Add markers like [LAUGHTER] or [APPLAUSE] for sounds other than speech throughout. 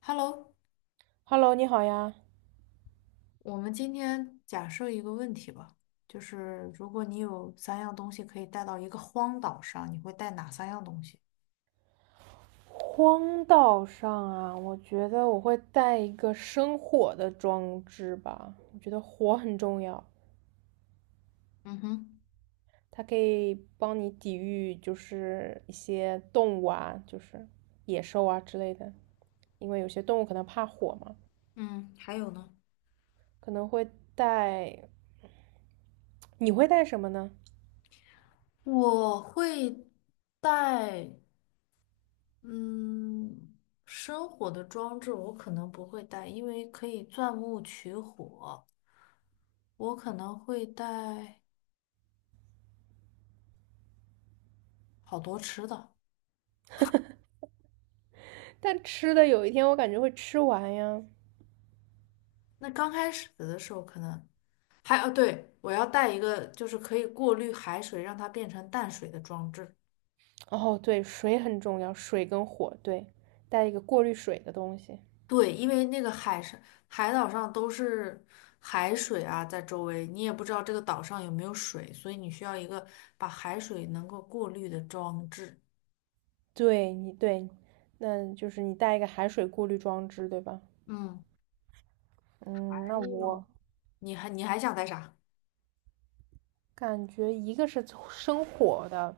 Hello，Hello，你好呀。我们今天假设一个问题吧，就是如果你有三样东西可以带到一个荒岛上，你会带哪三样东西？荒岛上啊，我觉得我会带一个生火的装置吧。我觉得火很重要，嗯哼。它可以帮你抵御就是一些动物啊，就是野兽啊之类的。因为有些动物可能怕火嘛，嗯，还有呢？可能会带。你会带什么呢？我会带，嗯，生火的装置我可能不会带，因为可以钻木取火。我可能会带好多吃的。但吃的有一天我感觉会吃完呀。那刚开始的时候可能还哦，对，我要带一个就是可以过滤海水，让它变成淡水的装置。哦，对，水很重要，水跟火，对，带一个过滤水的东西。对，因为那个海上海岛上都是海水啊，在周围，你也不知道这个岛上有没有水，所以你需要一个把海水能够过滤的装置。对你对，那就是你带一个海水过滤装置，对吧？嗯，还嗯，那有，我你还想带啥？感觉一个是生火的，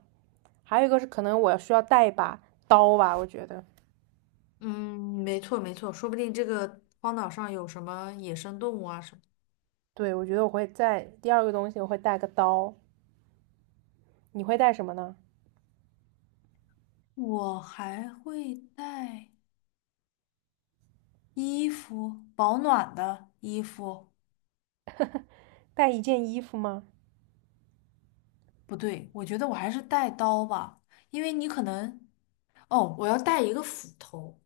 还有一个是可能我需要带一把刀吧，我觉得。嗯，没错没错，说不定这个荒岛上有什么野生动物啊什么。对，我觉得我会带第二个东西，我会带个刀。你会带什么呢？我还会带衣服，保暖的衣服，带一件衣服吗？不对，我觉得我还是带刀吧，因为你可能，哦，我要带一个斧头，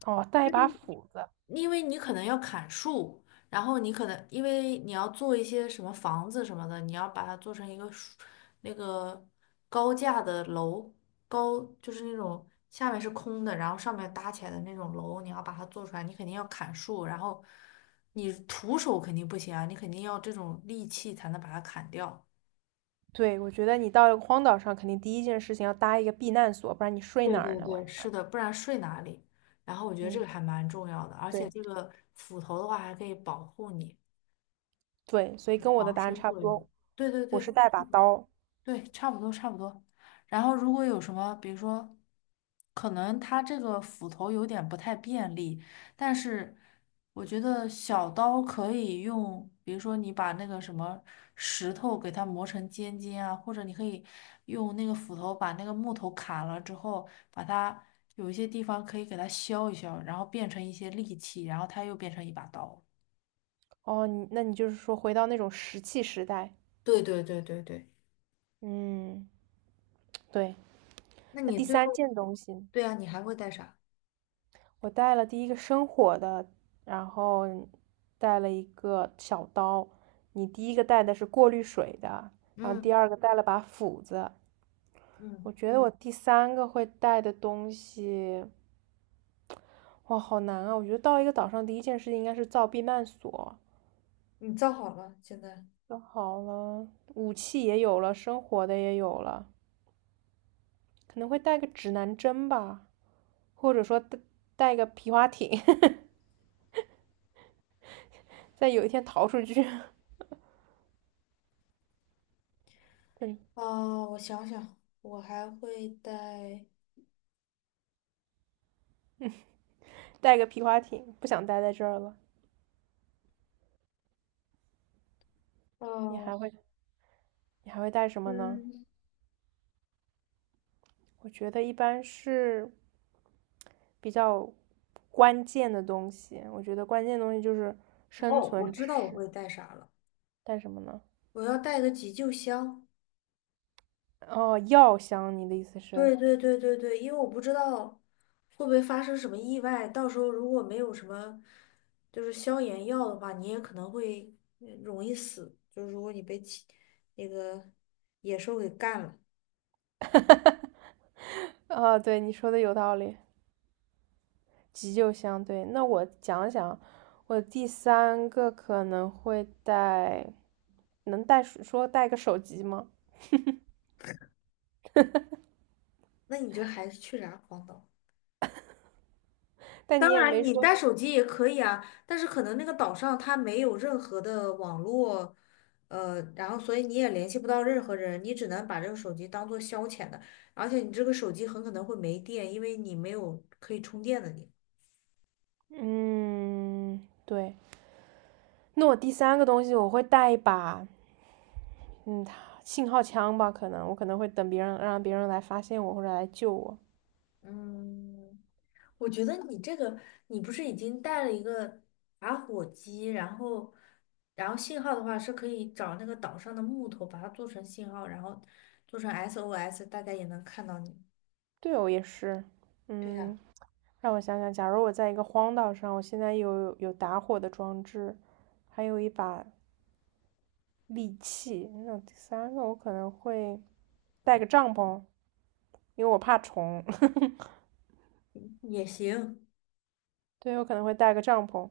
哦，带一把斧子。因为你可能要砍树，然后你可能因为你要做一些什么房子什么的，你要把它做成一个树那个高架的楼，高就是那种下面是空的，然后上面搭起来的那种楼，你要把它做出来，你肯定要砍树，然后你徒手肯定不行啊，你肯定要这种利器才能把它砍掉。对，我觉得你到一个荒岛上，肯定第一件事情要搭一个避难所，不然你睡对哪儿对呢？晚对，上？是的，不然睡哪里？然后我觉得这个嗯，还蛮重要的，而且对这个斧头的话还可以保护你，对，所以跟我的防答案身差不作用。多，对对我是对，带把刀。对，差不多差不多。然后如果有什么，比如说，可能它这个斧头有点不太便利，但是我觉得小刀可以用，比如说你把那个什么石头给它磨成尖尖啊，或者你可以用那个斧头把那个木头砍了之后，把它有一些地方可以给它削一削，然后变成一些利器，然后它又变成一把刀。哦，你那你就是说回到那种石器时代，对对对对对，嗯，对。那那你第最三后，件东西，对啊，你还会带啥？我带了第一个生火的，然后带了一个小刀。你第一个带的是过滤水的，然后第嗯二个带了把斧子。嗯。我觉得我第三个会带的东西，哇，好难啊！我觉得到一个岛上第一件事情应该是造避难所，你造好了，现在就好了，武器也有了，生活的也有了，可能会带个指南针吧。或者说带带个皮划艇，在有一天逃出去，[LAUGHS] 嗯，啊，我想想，我还会带带个皮划艇，不想待在这儿了。你哦，还会你还会带什么呢？嗯，我觉得一般是比较关键的东西，我觉得关键的东西就是生哦，我存知，知道我识。会带啥了，带什么呢？我要带个急救箱。哦，药箱，你的意思是？对对对对对，因为我不知道会不会发生什么意外，到时候如果没有什么就是消炎药的话，你也可能会容易死，就是如果你被其那个野兽给干了，哦，对，你说的有道理，急救箱。对，那我讲讲，我第三个可能会带，能带，说带个手机吗？那你这还去啥荒岛？但当你也然，没你说，带手机也可以啊，但是可能那个岛上它没有任何的网络，然后所以你也联系不到任何人，你只能把这个手机当做消遣的，而且你这个手机很可能会没电，因为你没有可以充电的你。嗯，对。那我第三个东西我会带一把，嗯，信号枪吧，可能我可能会等别人让别人来发现我或者来救我。嗯，我觉得你这个，你不是已经带了一个打火机，然后，然后信号的话是可以找那个岛上的木头，把它做成信号，然后做成 SOS，大家也能看到你。对哦，也是，对呀。嗯，让我想想，假如我在一个荒岛上，我现在有打火的装置，还有一把利器，那第三个我可能会带个帐篷，因为我怕虫。[LAUGHS] 也行，对，我可能会带个帐篷。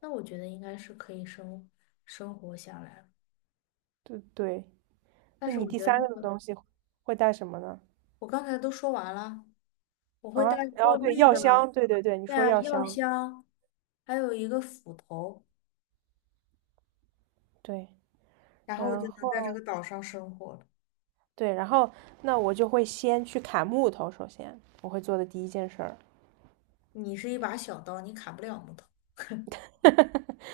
那我觉得应该是可以生活下来。对对，但那是你我第觉得三那个的个，东西会带什么呢？我刚才都说完了，我会带啊，然后过对滤药的，箱，对对对，你对说啊，药药箱，箱，还有一个斧头，对，然后我然就能在这后个岛上生活了。对，然后那我就会先去砍木头，首先我会做的第一件事儿，你是一把小刀，你砍不了木头。[LAUGHS]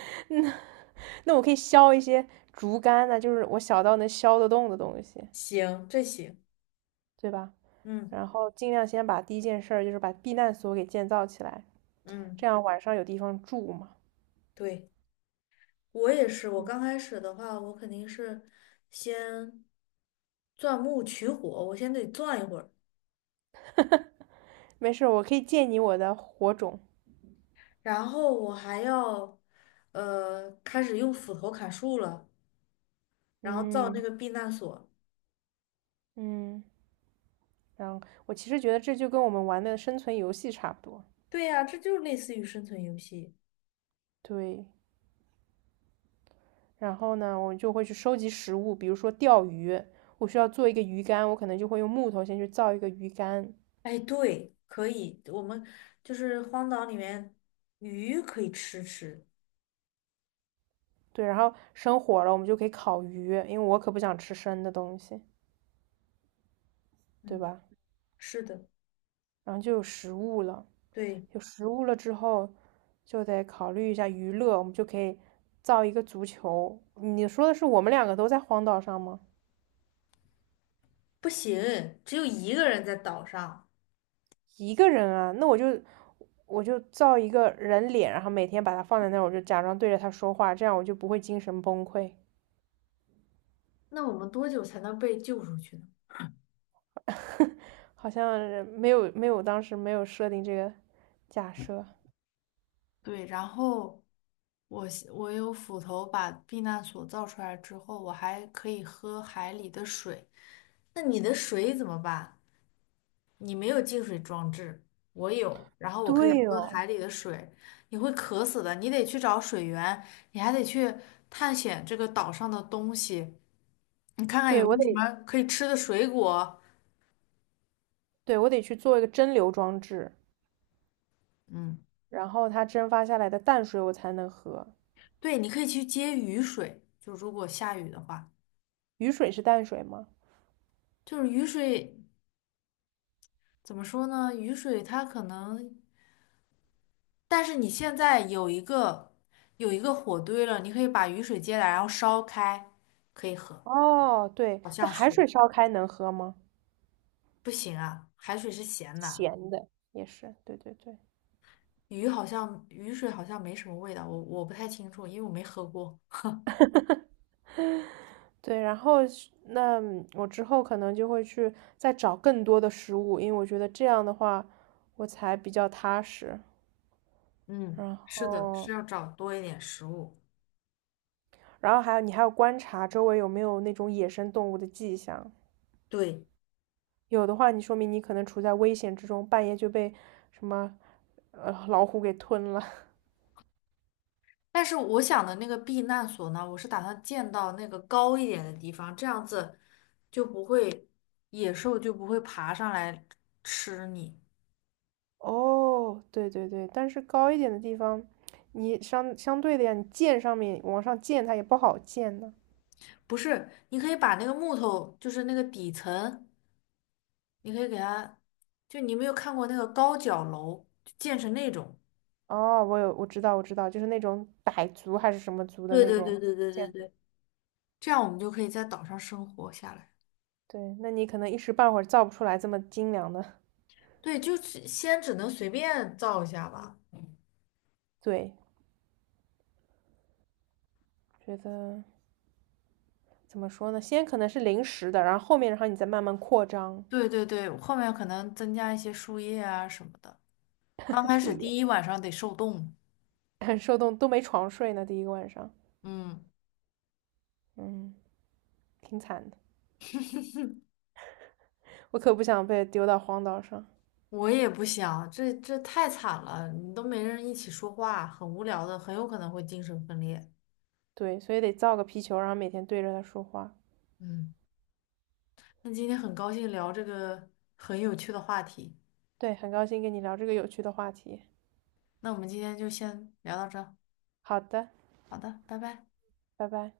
[LAUGHS] 那我可以削一些竹竿呢，就是我小到能削得动的东西，行，这行，对吧？嗯然后尽量先把第一件事儿就是把避难所给建造起来，嗯，这样晚上有地方住嘛。对，我也是。我刚开始的话，我肯定是先钻木取火，我先得钻一会儿。没事儿，我可以借你我的火种，然后我还要开始用斧头砍树了，然后造那嗯个避难所。嗯，然后我其实觉得这就跟我们玩的生存游戏差不多，对呀，这就类似于生存游戏。对。然后呢，我就会去收集食物，比如说钓鱼，我需要做一个鱼竿，我可能就会用木头先去造一个鱼竿，哎，对，可以，我们就是荒岛里面鱼可以吃吃。对，然后生火了，我们就可以烤鱼，因为我可不想吃生的东西，对嗯，吧？是的，然后就有食物了，对，有食物了之后，就得考虑一下娱乐，我们就可以造一个足球。你说的是我们两个都在荒岛上吗？不行，只有一个人在岛上，一个人啊，那我就造一个人脸，然后每天把它放在那儿，我就假装对着他说话，这样我就不会精神崩溃。那我们多久才能被救出去呢？[LAUGHS] 好像没有没有，当时没有设定这个假设。对，然后我有斧头把避难所造出来之后，我还可以喝海里的水。那你的水怎么办？你没有净水装置，我有，然后我可以对喝哦，海里的水，你会渴死的。你得去找水源，你还得去探险这个岛上的东西，你看看有对，没我有得，什么可以吃的水果。对，我得去做一个蒸馏装置，嗯，然后它蒸发下来的淡水我才能喝。对，你可以去接雨水，就如果下雨的话，雨水是淡水吗？就是雨水。怎么说呢？雨水它可能但是你现在有一个火堆了，你可以把雨水接来，然后烧开，可以喝。哦，对，好那像海是水烧开能喝吗？不行啊，海水是咸的，咸的也是，对对对，鱼好像雨水好像没什么味道，我不太清楚，因为我没喝过。[LAUGHS] 对。然后是那我之后可能就会去再找更多的食物，因为我觉得这样的话我才比较踏实。嗯，然是的，是后要找多一点食物。还有你还要观察周围有没有那种野生动物的迹象，对，有的话，你说明你可能处在危险之中，半夜就被什么老虎给吞了。但是我想的那个避难所呢，我是打算建到那个高一点的地方，这样子就不会野兽就不会爬上来吃你。[LAUGHS] 哦，对对对，但是高一点的地方，你相对的呀，你箭上面往上箭，它也不好箭呢。不是，你可以把那个木头，就是那个底层，你可以给它，就你没有看过那个高脚楼，就建成那种，哦，我有，我知道，我知道，就是那种傣族还是什么族的对那对种对对对建对筑。对，这样我们就可以在岛上生活下来。对，那你可能一时半会儿造不出来这么精良的。对，就是先只能随便造一下吧。对，觉得怎么说呢？先可能是临时的，然后后面，然后你再慢慢扩张。对对对，后面可能增加一些树叶啊什么的。刚 [LAUGHS] 开树始叶第一晚上得受冻，很 [LAUGHS] 受冻，都没床睡呢。第一个晚上，嗯，嗯，挺惨的。我可不想被丢到荒岛上。我也不想，这这太惨了，你都没人一起说话，很无聊的，很有可能会精神分裂。对，所以得造个皮球，然后每天对着它说话。嗯。那今天很高兴聊这个很有趣的话题，对，很高兴跟你聊这个有趣的话题。那我们今天就先聊到这儿好的，好的，拜拜。拜拜。